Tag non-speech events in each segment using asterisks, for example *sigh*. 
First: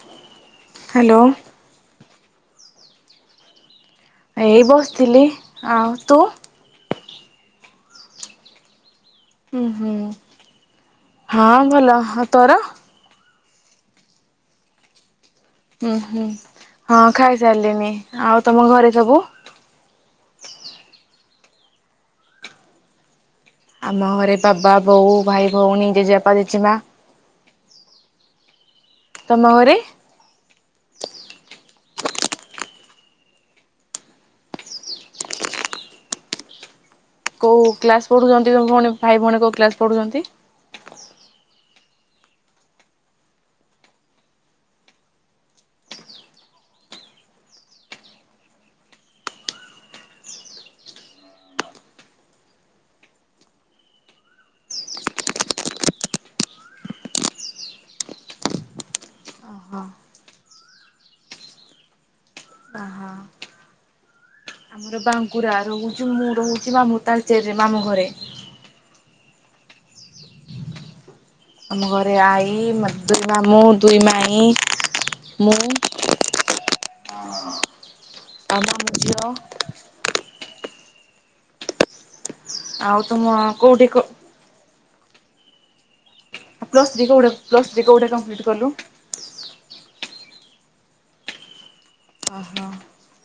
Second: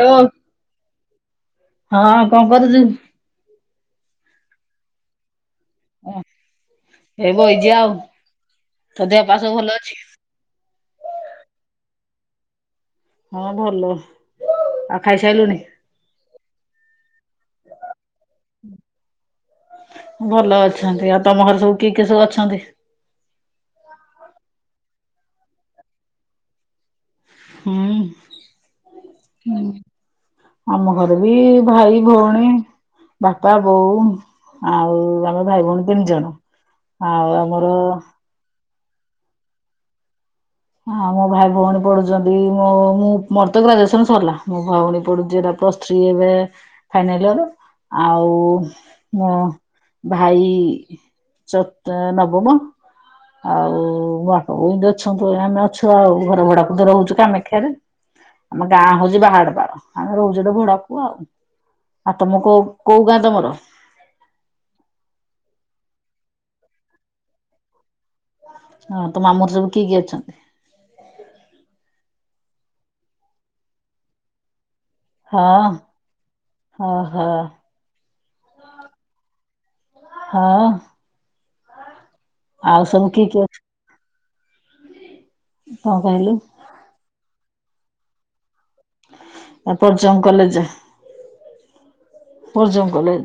Hello hello ହଁ କଣ କରୁଚୁ? ଏଇ ବସିଥିଲି ଆଉ ତୁ? ଏଇ ବଇଚି ଆଉ ତ ଦେ ହୁଁ ହୁଁ ହଁ ଭଲ ହ ତୋର? ହଁ ଭଲ ଆଉ ଖାଇସାଇଲୁଣି? ହୁଁ ହୁଁ ହଁ ଖାଇସାରିଲଣିି ଆଉ ତମ ଘରେ ସବୁ? ଭଲ ଅଛନ୍ତି ଆଉ ତମ ଘରେ ସବୁ କିଏ କିଏ ସବୁ ଅଛନ୍ତି? ଆମ ଘରେ ବାବା ବୋଉ ଭାଇ ଭଉଣୀ ଜେଜବାପା ଜେଜେମା। ହୁଁ ତମ ଉଁ। ଘରେ ଆମ ଘରେ ବି ଭାଇ ଭଉଣୀ। ବାପା ବୋଉ ଆଉ ଆମେ ଭାଇ ଭଉଣୀ ତିନି ଜଣ। ଆଉ କୋଉ ଆମର କ୍ଲାସ ପଢ଼ୁଛନ୍ତି ତ ଭଉଣୀ ଭାଇ ଭଉଣୀ କୋଉ କ୍ଲାସ ପଢ଼ୁଛନ୍ତି? ହଁ ମୋ ଭାଇ ଭଉଣୀ ପଢ଼ୁଛନ୍ତି ମୋ ମୁଁ ମୋର ତ ଗ୍ରାଜୁଏସନ ସରିଲା ମୋ ଭଉଣୀ ପଢ଼ୁଛି ଏରା ପ୍ଲସ ଥ୍ରୀ ଏବେ ଫାଇନାଲ ଇୟର ଆଉ ମୋ ଭାଇ ଚ ତା ନବମ। ଆଉ ମୋ ବାପା ବୋଉ ଅଛନ୍। ଆମେ ଅଛୁ ଆଉ ଘର ଭଡ଼ାକୁ ତ ରହୁଛୁ କାମାକ୍ଷାରେ। ଆମ ଗାଁ ହଉଛି ବାହାଡ଼ପାଳ ଓହୋ ଆମେ ରହୁଛୁ ତ ଭଡ଼ାକୁୁ ଆଉ। ଆଉ ତମ କୋଉ କୋଉ ଓହୋ ଗାଁ ତମର? ଆମର ବାଙ୍କୁରା ରହୁଛି ମୁଁ ରହୁଛି ମାମୁଁ ତାଳଚେରରେ ମାମୁଁ ଘରେ। ହଁ ତ ମାମୁଁର ସବୁ କିଏ କିଏ ଅଛନ୍ତି? ଆମ ଘରେ ଆଈ ଦୁ ମାମୁଁ ଦୁଇ ମାଇଁ। ମୁଁ ହଁ ଓହ। *unintelligible* ହଁ। ଆଉ ସବୁ ତୁମ କିଏ କିଏ ଅଛ କୋଉଠି କଣ କହିଲୁ? ପ୍ଲସ ଥ୍ରୀ କଉଠି ପ୍ଲସ ଥ୍ରୀ କଉଠି କମ୍ପ୍ଲିଟ କଲୁ? ପର୍ଜଙ୍ଗ କଲେଜ ଓହୋ ପର୍ଜଙ୍ଗ କଲେଜ।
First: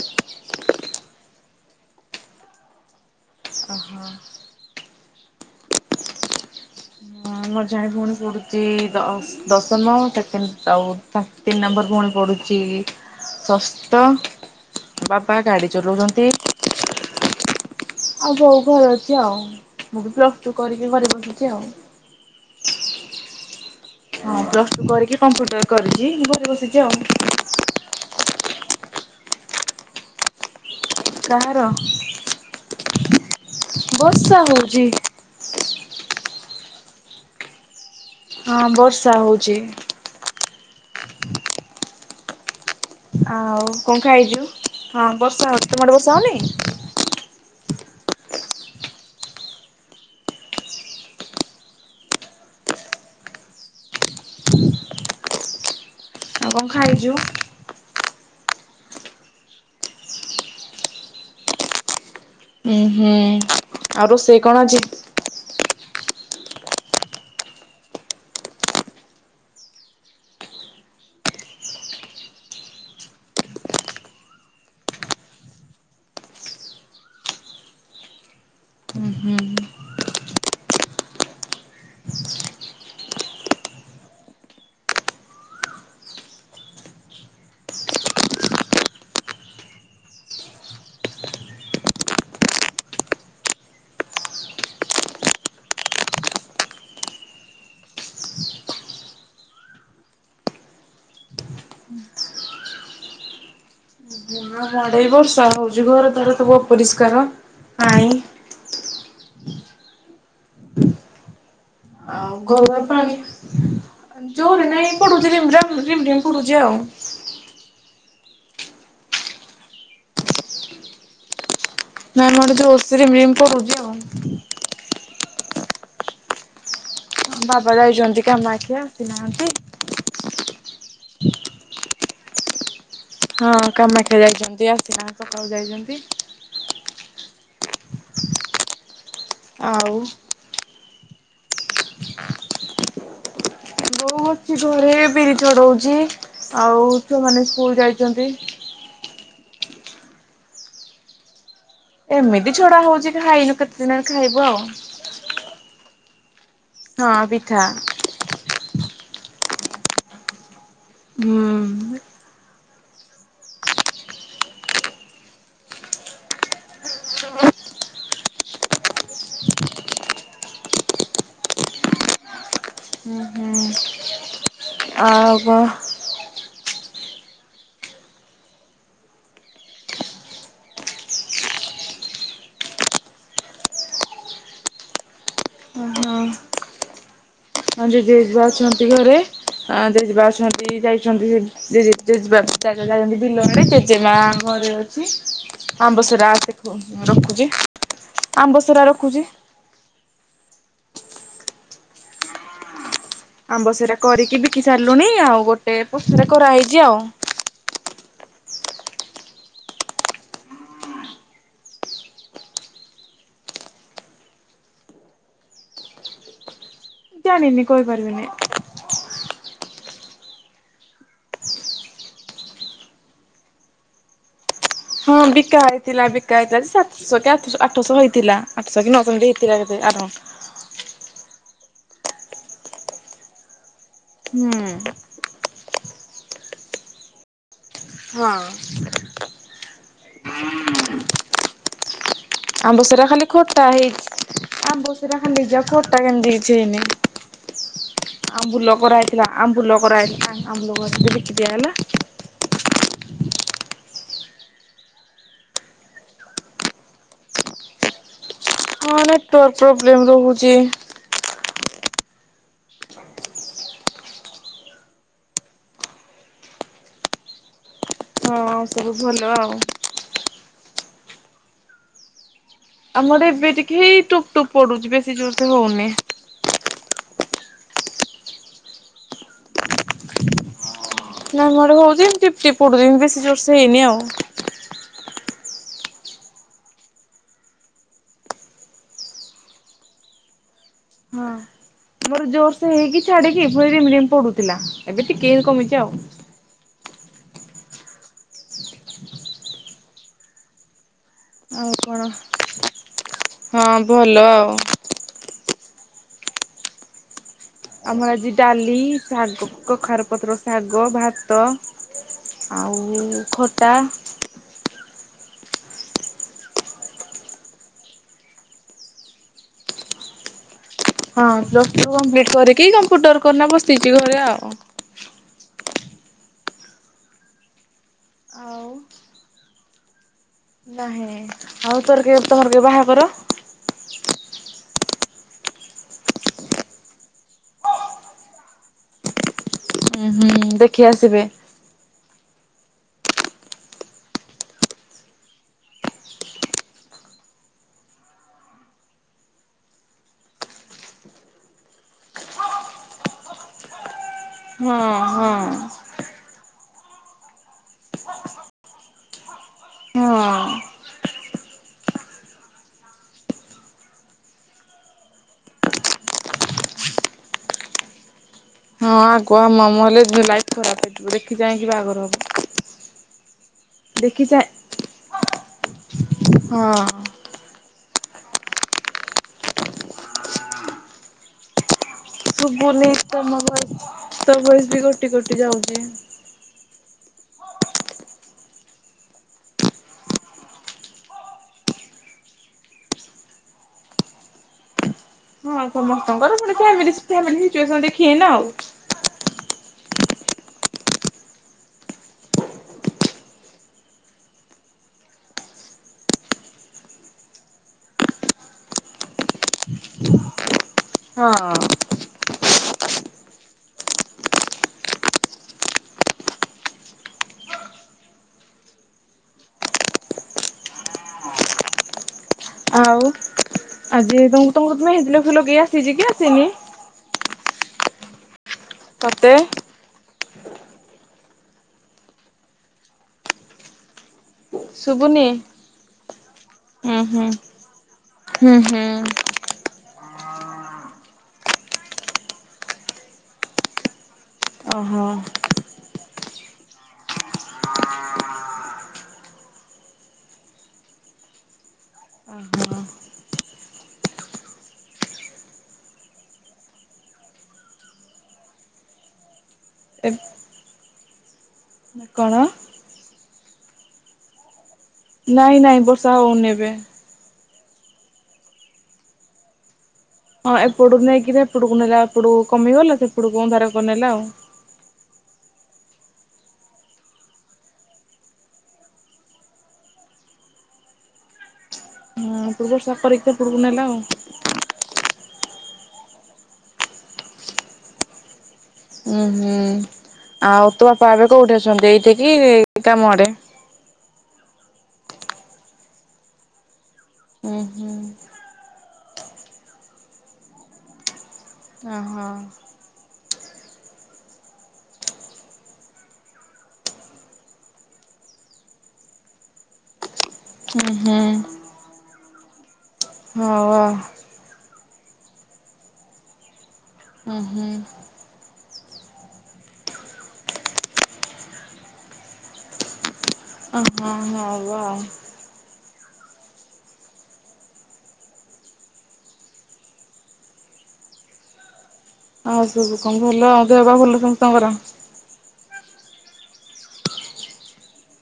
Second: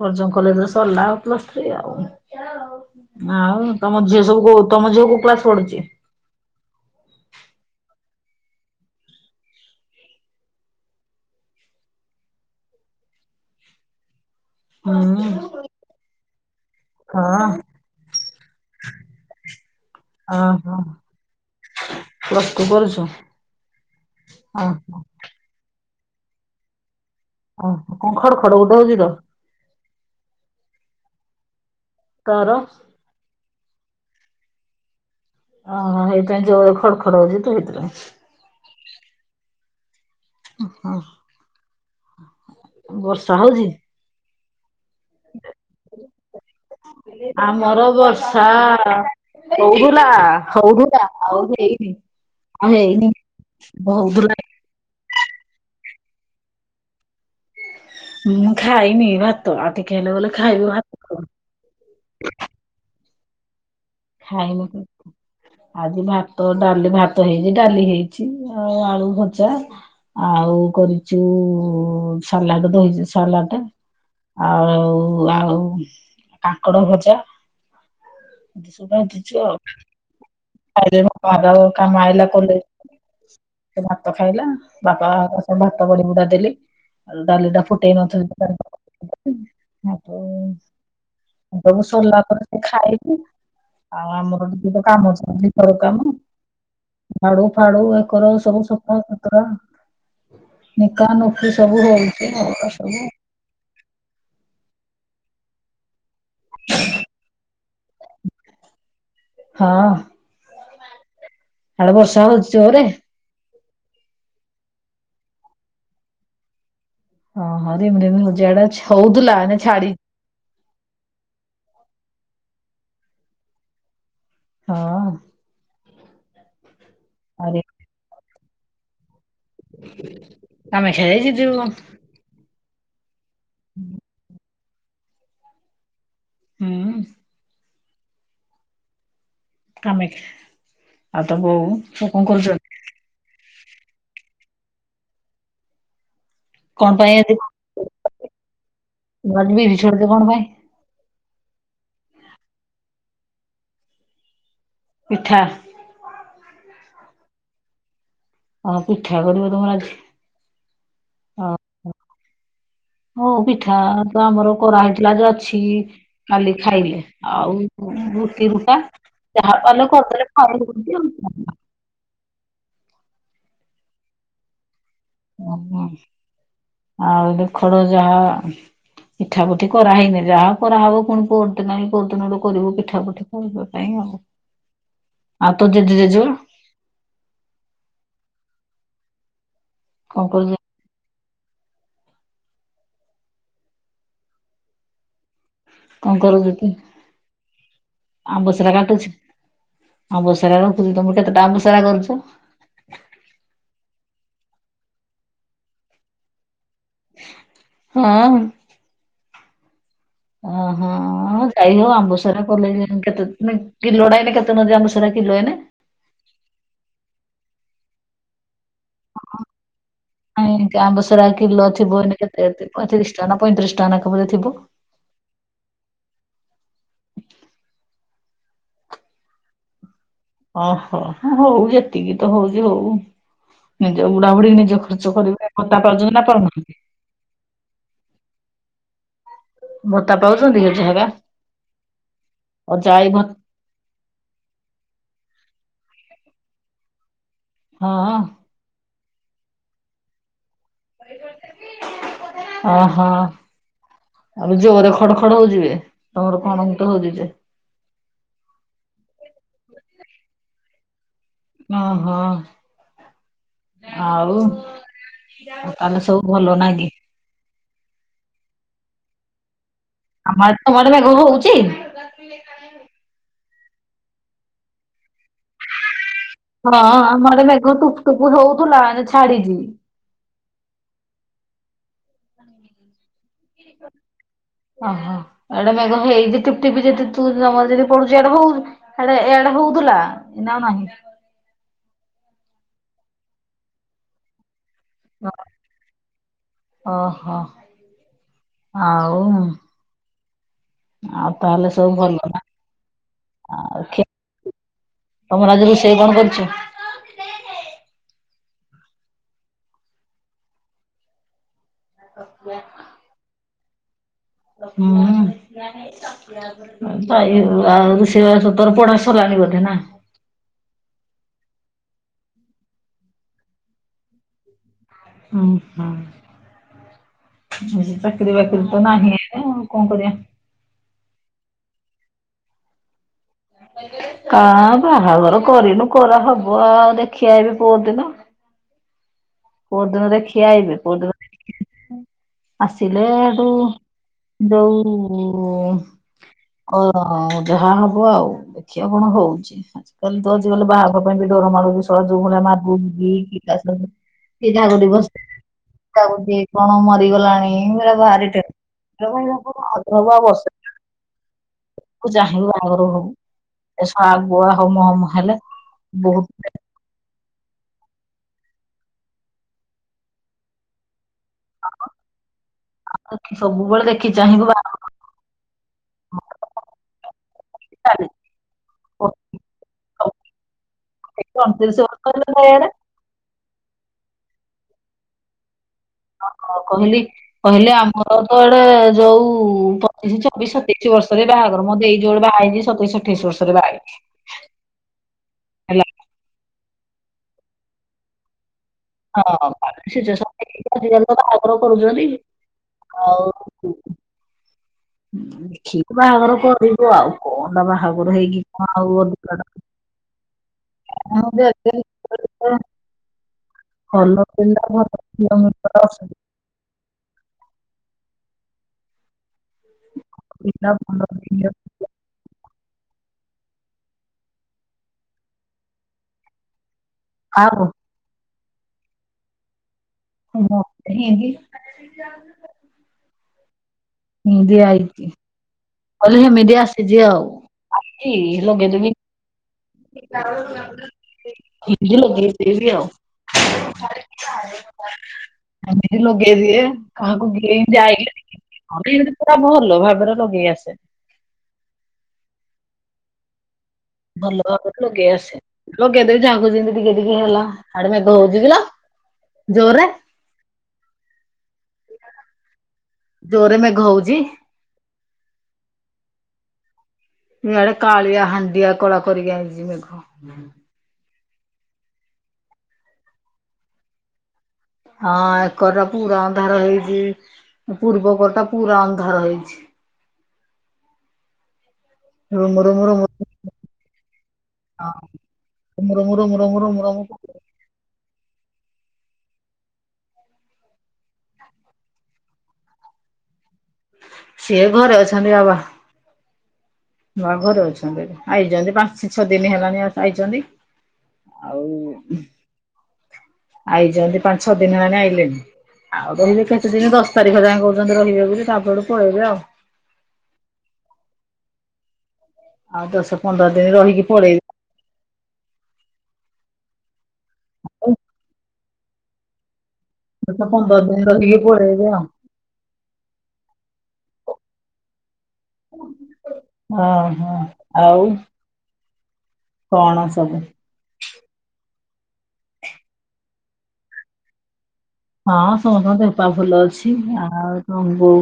ପର୍ଜଙ୍ଗ କଲେଜରେ ସରିଲା ଆଉ ପ୍ଲସ ଥ୍ରୀ ଆଉ। ଆଉ ଓହୋ। ତମ ଝିଅ ସବୁ କୋଉ ତମ ଝିଅ କୋଉ କ୍ଲାସ ପଢ଼ୁଛି? ମୋର ଜଣେ ଭଉଣୀ ପଢ଼ୁଛି ଦଶ ଦଶମ ସେକେଣ୍ଡ ଆଉ ତିନି ନମ୍ବର ଭଉଣୀ ପଢ଼ୁଛି ଷଷ୍ଟ। ହୁଁ ହଁ। ଆଉ ବୋଉ ଘରେ ଅଛି ଆଉ ମୁଁ ବି ପ୍ଲସ ଟୁ କରିକି ଘରେ ବସିଛି ଆଉ। ପ୍ଲସଟୁ କରୁଚୁ। ହଁ ପ୍ଲସ ଟୁ କରିକି କମ୍ପ୍ୟୁଟର କରିଛି ମୁ ଘରେ ବସିଛି ଆଉ। ଓହ କଣ ଖଡ଼ ଖଡ଼ ଗୋଟେ ହଉଛି ତ? କାହାର? ତର। ବର୍ଷା ହଉଛି। ଓହ ହେଇଥିପାଇଁ ଜୋରେ ଖଡ଼ ଖଡ଼ ହଉଛି ତ ସେଥିପାଇଁ। ହଁ ବର୍ଷା ହଉଚି। ଅ ହଁ। ବର୍ଷା ହଉଛି? ଆଉ କଣ ଖାଇଛୁ? ହଁ ବର୍ଷା ହଉଛି। ତୁମ ଆଡେ ବର୍ଷା ହଉନି। ଆମର ବର୍ଷା ହଉଥିଲା ହଉଥିଲା ଆଉ ହେଇନି ଆଉ ହେଇନି। ବହୁତ ଭଲ ଲାଗେ। ଆଉ କଣ ଖାଇଛୁ? ମୁଁ ଖାଇନି ଭାତ। ଆଉ ଟିକିଏ ହେଲେ ଗଲେ ଖାଇବି ଭାତ। ଉଁ ହୁଁ। ଆଉ ରୋଷେଇ କଣ ଖାଇନୁ ଆଜି? କି *inaudible* ଆଜି ଭାତ, ଡ଼ାଲି, ଭାତ ହେଇଛି ଡ଼ାଲି ହେଇଛି ଆଉ ଆଳୁ ଭଜା। ଆଉ କରିଛୁ ସାଲାଡ଼ ଦହି ସେ ସାଲାଟ। ଆଉ ଆଉ ଆଉ ଆଉ କାଙ୍କଡ଼ ଭଜା। ଏମତି ସବୁ ଉଁ ହୁଁ ଭାଜିଛୁ ଆଉ। *unintelligible* କାମ ଆଇଲା କଲେ। ସେ ଭାତ ଖାଇଲା। ବାପା ସବୁ ଭାତ ବଳି ବୁଡ଼ା ଦେଲି। ଆଉ ଡ଼ାଲିଟା ଫୁଟେଇ ନ ଥିଲି *unintelligible* ତ ମୁ ସବୁ ସରଲା ପରେ ସେ ଖାଇବି। ଆଉ ଆମର ଟିକେ ତ କାମ ସରିନି ଘର କାମ। ଝାଡୁ ଫାଡୁ ଏ କର ସବୁ ସଫା ସୁତୁରା। ନିକା ନୁପି ସବୁ ହଉଛି ଆଉ *inaudible* ସବୁ ମଡ଼େଇ ବର୍ଷା ହଉଛି ଘର ଦ୍ୱାର ସବୁ ଅପରିଷ୍କାର। ପାଣି ହଁ। ହେଆଡେ ବର୍ଷା ହଉଛି ଜୋରରେ। ହୁଁ ପରେ ନାଇଁ ପଡୁଚି ରିମ- ରାମ ଝିମ ଝିମ ପଡୁଛି ଆଉ। ହଁ ହଁ ରିମ - ରିମ ହଉଛି। ଏଆଡ଼େ ହଉଥିଲା ଏଇନେ ଛାଡ଼ି ନାମରେ ଯୋଉ ଓଷରି ମିମ୍ ପଡୁଛି ଆଉ। ହଁ। ଆରେ ବାବା ଯାଇଛନ୍ତି କାମାକ୍ଷା ଆସିନାହାନ୍ତି। ଆମେ ଖାଇକି ଯିବୁ। ହଁ କାମାକ୍ଷା ଯାଇଛନ୍ତି ଆସିନାହାନ୍ତି ସକାଳୁ ଯାଇଛନ୍ତି। ହୁଁ। ଆଉ କାମାକ୍ଷା। ଆଉ ତ ବୋଉ ସେ କଣ କରୁଛନ୍ତି? ବୋଉ ଅଛି ଘରେ ବିରି ଛଡ଼ଉଛି। ଆଉ କଣ ପାଇଁ ଛୁଆମାନେ ସ୍କୁଲ ଯାଇଛନ୍ତି। ମାନେ ବିିରି ଛଡ଼ଉଛି କଣ ପାଇଁ? ଏମିତି ଛଡ଼ା ହଉଛି ଖାଇନୁ କେତେ ଦିନରୁ ଖାଇବୁ ଆଉ। ପିଠା ହଁ ପିଠା। ହଁ ପିଠା କରିବ ତମର ଆଜି, ହଁ ହୁଁ। ହଁ। ହଁ ପିଠା ତ ଆମର କରାହେଇଥିଲା ଯ ଅଛି। କାଲି ଖାଇଲେ ଆଉ ଉଁ ରୁଟି ରୁଟା। ଯାହା ପାରଲୁ କରଦେଲେ *unintelligible* ଆଉ କଣ *unintelligible* ହୁଁ ହୁଁ। ଆଉ ଉଁ ହୁଁ, ଆଉ ଏ ଖରା ଯାହା। ପିଠା ପୁଠି କରାହେଇନି ଯାହା କରାହବ ପୁଣି ପୋହର ଦିନ କି କୋଉଦିନ ଲୋ କରିବୁ ପିଠା ପୁଠି ଖାଇବା ପାଇଁ ଆଉ। ଆଉ ତୋ ଜେଜେ, କଣ ଜେଜେମା? ହଁ ଜେଜେ, ଜେଜେମା ଅଛନ୍ତି ଘରେ। ଅଁ ଜେଜେ କଣ ବା କରୁ ଅଛନ୍ତି ଯାଇ ଛନ୍ତି। ଜେଜେ ଜେଜେବାପା ଯାଇ ଯାଇଛନ୍ତି ବିଲଆଡ଼େ। ଜେଜେମା ଘରେ ଅଛି। କଣ ଆମ୍ବସରା କରୁଛନ୍ତି? *unintelligible* ରଖୁଛି। ଆମ୍ବସରା ରଖୁଛି। ଆମ୍ବସରା ରଖୁଛି, ତମେ କେତେଟା ଅମ୍ବସରା କରୁଛ? ଆମ୍ବସେରା କରିକି ବିକି ସାରିଲୁଣି ଆଉ ଗୋଟେ ପଛରେ କରାହେଇଛି ଆଉ। ହୁଁ ଉଁ। ଓ ହୋ। ହଁ ଯାଇ ହଉ ଆମ୍ବସାରା କଲେ କେତେ ମିନ୍ କିଲୋଟା ଏଇନେ କେତେ ନଉଛି ଆମ୍ବସାରା କିଲୋ ଏଇନେ? ଜାଣିନି କହିପାରିବିନି। ଓହୋ। ନାଇଁ ଆମ୍ବସରା କିଲୋ ଥିବ ଏଇନେ କେତେ ପଇଁତିରିଶ ଟଙ୍କା ପଇଁତିରିଶ ଟଙ୍କା ନା କେତେ ଥିବ। ହଁ ବିକା ହେଇଥିଲା ବିକା ହେଇଥିଲା ସା ଶହ କି ଆଠଶହ ଆଠଶହ ହେଇଥିଲା ଆଠଶହ କି ନଅଶହ ଏମିତି ହେଇଥିଲା କେତେ ଆର ଓହୋ ହଉ ଯେତିକି ତ ହଉଛି ହଉ। ନିଜ ବୁଢ଼ା ବୁଢ଼ୀ ନିଜ ହୁଁ ଖର୍ଚ୍ଚ କରିବେ ଭତ୍ତା ପାଉଛନ୍ତି ନା ପାଉ ନାହାନ୍ତି? ହଁ। ମୋଟା ପାଉଛନ୍ତି ହେଯେ ହେଇଟା ଅଜା ଆଈ ମତ୍ ଟା ହେଇଛି ଆମ୍ବ ସିରା ଖାଲି ନିଜ ଖାଟା କେମତି କିଛି ଏଇନେ। ହଁ। ଆମ୍ବୁଲ କରାହେଇଥିଲା ଆମ୍ବୁଲ କରାହେଇଥିଲା ଆମ୍ବୁଲ ଗୋରା ଯେ ବିକିଦିଆ ହେଲା। ଓହୋ। ଆବେ ଜୋରରେ ଖଡ ଖଡ ହଉଚିବେ ତମର କଣ ଗୋଟେ ହଉଛି ଯେ। ହଁ ନେଟୱାକ ପ୍ରୋବ୍ଲେମ୍ ରହୁଛି। ଓହୋ। ଆଉ ତାହେଲେ ସବୁ ଭଲ ନା କି? ହଁ ସବୁ ଭଲ ଆଉ। ଆମର ତ ଘଡଘଡ ଘୁଘୁ ହଉଛି। ଆମର ଏବେ ଟିକେ ହେଇ ଟୁପ୍ ଟୁପ୍ ପଡୁଛି ବେଶୀ ଜୋରସେ ହଉନି। ଶୁଣ ଅମଆଡ଼େ ମେଘ ଠୁପ୍ ଠୁପ୍ ହଉଥିଲା ଏଇନେ ଛାଡିଛି। ନାଇଁ ଆମ ଆଡ଼େ ହଉଚି ଟିପ୍ ଟିପ୍ ପଡୁଛି ବେଶୀ ଜୋରସେ ହେଇନି ଆଉ। ଓହୋ ଏଡା ମେଘ ନୁହେଁ ହେଇଯେ ଟିପଟିପ ଯେ ଯଦି ତୁ ତମ ଯଦି ପଢୁଚୁ ଏଡାକୁ ହାଡେ ଇଆଡ଼େ ହଉଥିଲା ଏଇନା ଆଉ ନାହିଁ। ଆମର ଜୋରସେ ହେଇକି ଛାଡିକି ପୁଣି ରିମ୍ ରିମ୍ ପଡୁଥିଲା ଏବେ ଟିକେ କମିଛି ଆଉ। ଓହୋ ଆଉ। ଆଉ ତାହେଲେ ସବୁ ଭଲ ନା ହଁ ଆଉ ଖିଆ ଭଲ ଆଉ। ତମର ଆଜି ରୋଷେଇ କଣ କରିଛ? ଆମର ଆଜି ଡାଲି ଶାଗ କ କଖାର ପତ୍ର ଶାଗ ଭାତ ଆଉ ଖଟା। ହମ୍। ଆଉ ରୋଷେଇ ବାସ ତୋର ପଢା ସରଲାଣି ବୋଧେ ନା? ହଁ ପ୍ଲସ ଟୁ କମ୍ପ୍ଲିଟ କରିକି କମ୍ପ୍ୟୁଟର କରିନା ବସିଛି ଘରେ ଆଉ। ହୁଁ ହୁଁ। ଚାକିରୀ ବାକିରି ତ ନାହିଁ ଆଉ କଣ କରିବା। ନାଇଁ ଆଉ ତୋର କେ ତୋର କେ ବାହା କର। କା ବାହାଘର କରିନୁ କରାହବ ଆଉ ଦେଖି ଆଇବେ ପର୍ ଦିନ। ପର୍ ଉଁ ଦିନ ଦେଖି ହୁଁ ଆଇବେ ପର୍ ଦିନ। ଆସିବେ। ଆସିଲେ ହେଟୁ ଯୋଉ ଓ ଯାହା ହବ ଆଉ ଦେଖିଆ କଣ ହଉଛି। ଆଜକାଲି ତ ଆଜିକାଲି ବାହାଘର ପାଇଁ ବି ଡର ମଡୁଛିି ସଳା ଯୋଉ ଭଳିଆ ମାଗୁଛନ୍ତି *unintelligible* କିଏ କାହାକୁ ହଁ ଡିବସ୍ ହଁ କାହାକୁ କିଏ କଣ ମ ହେଇଗଲାଣି ତ ଭାରି ଟେନ୍, ସବୁ ହଁ। ଆଉ ବର୍ଷେ। ତୁ ଜାହିଁବୁ ବାହାଘର ହବୁ ଏ ସଳା ଆଗୁଆ ହମ ହମ ହେଲେ ବହୁତ ହଁ ଆଗୁଆ ମମ ହେଲେ ଲାଇପ୍ ଖରାପ ହେଇଯିବ ଦେଖି ଚାହିଁକି ବାହାଘର ହବ। ଆଖି ସବୁବେଳେ ଦେଖି ଚାହିଁବୁ ବାହାଘର। *unintelligible* ହଁ। *unintelligible* ଅଣତିରିଶି ବର୍ଷ ହେଲା ଇଆଡେ ଶୁଭୁନି ତମ ଭଏସ୍। ତ ବି କଟି କଟି ଯାଉଛି। କ-କ-କହିଲି। କହିଲି, ଆମର ତ ଆଡେ ଯୋଉ ପଚିଶି, ଛବିଶି, ସତେଇଶି ବର୍ଷରେ ବାହାଘର ମୋ ଦେଇ ଯୋଉଡେ ବାହା ହେଇଚି ସତେଇଶ ଅଠେଇଶ ବର୍ଷରେ ବା *inaudible* ହଁ, ସମସ୍ତଙ୍କର ଫୁଣି *unintelligible* ଦେଖିକିନା ଆଉ। ହଁ, ତା'ପରେ ସିଚୁଏସନ୍ ଦେଖିକି, ଆଜିକାଲି ତ ବାହାଘର କରୁଛନ୍ତି। ହଉ। *inaudible* ଦେଖିକି ବାହାଘର କରିବୁ ଆଉ। କଣ ବାହାଘର ହେଇକି, କଣ ଆଉ ଅଧିକାଟା ଦୁମ୍ ଦୁମ୍ *inaudible* ଭଲ ପିଲା ଭଲ *inaudible* ଅଛନ୍ତି। *inaudible* ଆଉ, ଆଜି ତମକୁ ତମକୁ ମେହେଦି ନ ଫୁଲ ଲଗେଇ ଆସିଛି କି ଆସିନି? କାହାକୁ। ତତେ। ମୋତେ ହିଁତି। ହୁଁ ଦିଆ ଏଇଚି। ଶୁଭୁନି କହିଲି ହେମିତି ଆସିଛି ହୁଁ ଆଉ। ହୁଁ। ଆଜି ହୁଁ ହୁଁ। ଲଗେଇଦେବି। *inaudible* ଲଗେଇଦେବି ଆଉ। ଓହୋ ହେମିତି ଲଗେଇଦିଏ। କାହାକୁ *unintelligible* ହମ ଇଁତି ପୁରା ଭଲ ଭାବରେ ଲଗେଇ ଆସେନି। ଭଲ ଭାବରେ ଲଗେଇ ଆସେନି। ଲଗେଇ ଦେବି ଯାହାକୁ ଯିଁତି ଟିକେ ଟିକେ ହେଲା। ହାଡେ ମେଘ ହଉଛି କିଲୋ! ଜୋରେ! ଏ କଣ? ଜୋରେ ମେଘ ହଉଛି! ନାଇଁ, ନାଇଁ, ବର୍ଷା ହଉନି ଏବେ। ଇଆଡେ, କାଳିଆ ହାଣ୍ଡିଆ କଳା କରିକି ଆଇଛି ମେଘ। ଏପଟୁକୁ ନେଇକିରି ହେପଟକୁ ନେଲା। ଏପଟକୁ କମିଗଲା। ସେପଟକୁ ଅନ୍ଧାର କରି ନେଲା ଆଉ। ହଁ, ଏକର ପୁରା ଅନ୍ଧାର ହେଇଚି। ପୂର୍ବକର ଟା ପୁରା ଅନ୍ଧାର ହେଇଛି। ହଁ ହ ଏପଟୁ ମୋର ବର୍ଷା ମୋର *inaudible* କରିକି ଏପଟକୁ ନେଲା ଆଉ। ହଁ, ରୋମ ରୋମ ରୋମ ରୋମ। ଉଁ ହୁଁ, ଆଉ, ତୋ ବାପା ଏବେ କୋଉଠେ ଅଛନ୍ତି? ଏଇଠି କି କାମଆଡେ? ସିଏ ଘରେ ଅଛନ୍ତି ବାବା। ବା ହୁଁ ଘରେ ହୁଁ। ଅଛନ୍ତି ଏବେ। ଆଇଛନ୍ତି ପା! ସେ ଛଅ ଦିନି ହେଲାଣି ଆଇଛନ୍ତି। ଆଉ ଓହୋ। ଆଇଚନ୍ତି, ପାଞ୍ଚ ଛଅ ଦିନ ହେଲାଣି ଆଇଲେଣି। ଆଉ, ରହିବେ କେତେ ଦିନି? ଦଶ ତାରିଖ ଯାଏଁ କହୁଛନ୍ତି ରହିବେ ବୋଲି। ତା 'ପରଠୁ ପଳେଇବେ ଆଉ। ହୁଁ ହୁଁ। ଆଉ, ଦଶ ପନ୍ଦର ଦିନ ହଉ ଆଉ। ରହିକି ପଳେଇବେ। ଓହୋ *inaudible* ଦଶ ପନ୍ଦର ଦିନ ରହିକି ପଳେଇବେ ଆଉ। ଅ, ହଁ, ହବା ଆଉ। ଅହ ଆଉ। କଣ ସବୁ। ଆଉ, ସବୁ କଣ, ଭଲ ଆଉ। ଦେହପା ଭଲ ସମସ୍ତଙ୍କର? ହଁ, ସମସ୍ତଙ୍କ ଦେହପା ଭଲ ଅଛି। ଆଉ ତମ ବୋଉ?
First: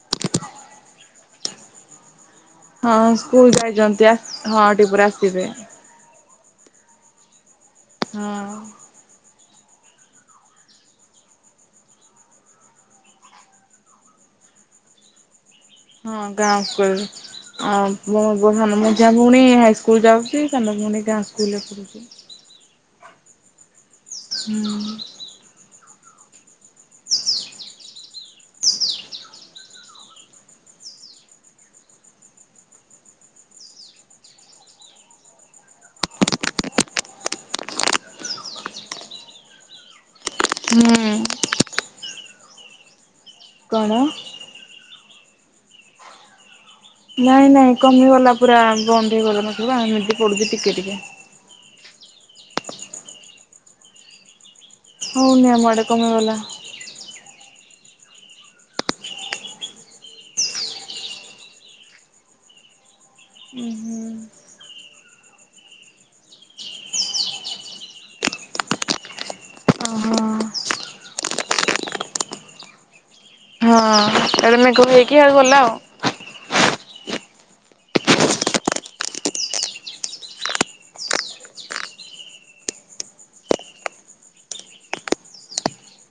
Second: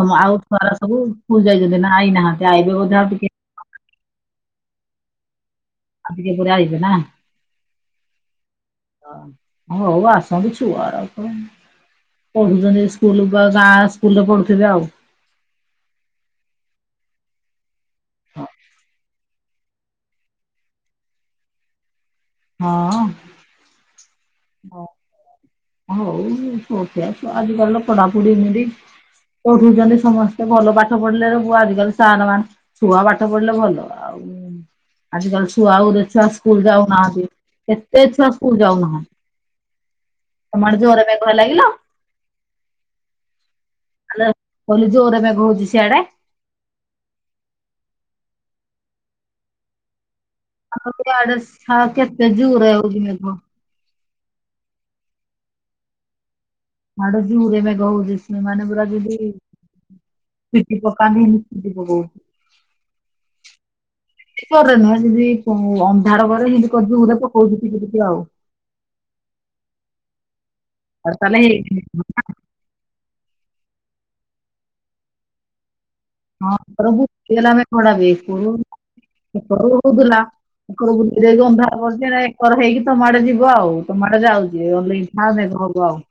ତମ ଆଉ, ଛୁଆରା ସବୁ ସ୍କୁଲ୍ ଯାଇଚନ୍ତି ନା ଆଇନାହାଁନ୍ତି? ହଁ, ସ୍କୁଲ ଯାଇଚନ୍ତି ଆ, ହଁ ଆଉ ଟିକେ ପରେ ଆସିବେ। ଆଉ ଟିକେ ପରେ ଆଇବେ ନା! ହଁ। ହଁ ହଉ ଆସନ୍ତୁ ଛୁଆଡା କଣ। ପଢୁଛନ୍ତି ସ୍କୁଲ ବା ଗାଁ ସ୍କୁଲରେ ପଢୁଥିବେ ଆଉ। ହଁ ଗାଁ ସ୍କୁଲରେ ଅ ମୋ *unintelligible* ମଝିଆ ଭଉଣୀ ହାଇସ୍କୁ ସ୍କଲ ଯାଉଛି, ସାନ ଭଉଣି ଗାଁ ସ୍କୁଲରେ ପଡ଼ୁଛି। ହଁ। ହୁଁ। ହଉ ପୁଅ ଛୁଆ ତ ଆଜି କାଲି ତ ପଢାପଢି ଇମିଦି। ପଢୁଚନ୍ତି ସମସ୍ତେ ଭଲ ପାଠ ପଢିଲେରେ ପୁଅ ଆଜିକାଲି ସାର ମାନେ ଛୁଆ ପାଠ ପଢିଲେ ଭଲ ଆଉ ଆଜିକାଲି ଛୁଆ ଗୁରେ ଛୁଆ ସ୍କୁଲ ଯାଉନାହାନ୍ତି କେତେ ଛୁଆ ସ୍କୁଲ ଯାଉନାହାନ୍ତି। ତମ ଆଡେ ଜୋରରେ ମେଘ ହେଲା ଗିଲ। କଣ? କହିଲ ଜୋରରେ ମେଘହଉଜି ସିଆଡେ। ନାଇଁ ନାଇଁ କମିଗଲା ପୁରା ବନ୍ଦ ହେଇଗଲା ନ ସବୁ ଆମେ ଏମିତି ପଡୁଚି? ଆଉ ଇଆଡ଼େ ସା କେତେ ଜୋରରେ ହଉଜି ମେଘ। ହଉନିି ଆମ ଆଡେ କମି ଗଲା। ମାଡ଼େ ଜୋର ରେ ମେଘ ହଉଜି ମନେ ପୁରା ଜିନ୍ଦି। ଛେଚି ପକାନି ହିନ୍ଦି ପକଉଚି। ଉଁ ହୁଁ। ଜୁର ରେ ନୁହେଁ ଯିନ୍ଦି ଅନ୍ଧାର କରେ ସିନ୍ଦି କରିଯି ଉଁହିଲେ ପକଉଜି ଝିପି ଝିପି ଆଉ ଓହୋ। *inaudible* ହଁ ଏବେ ମେଘ ହେଇକି ଆଡୁ ଗଲା ଆଉ। ହଁ ହେକରୁ ଘୁଟି ଥିଲା ମେଘଡା ବି ଏକରୁ ହେକରୁ ହଉଧିଲା। ଏକର ବୁଳେଇ ଦେଇକି ଅନ୍ଧାର କରୁଛି ଏକର ହେଇକି ତମ ଆଡେ ଯିବ ଆଉ ତମ ଆଡେ ଯାଉଛି। ଆଉ ମେଘ ହବ ଆଉ।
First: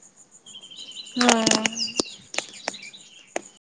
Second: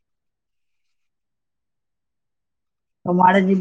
ହୁଁ। ତମ ଆଡେ ଜି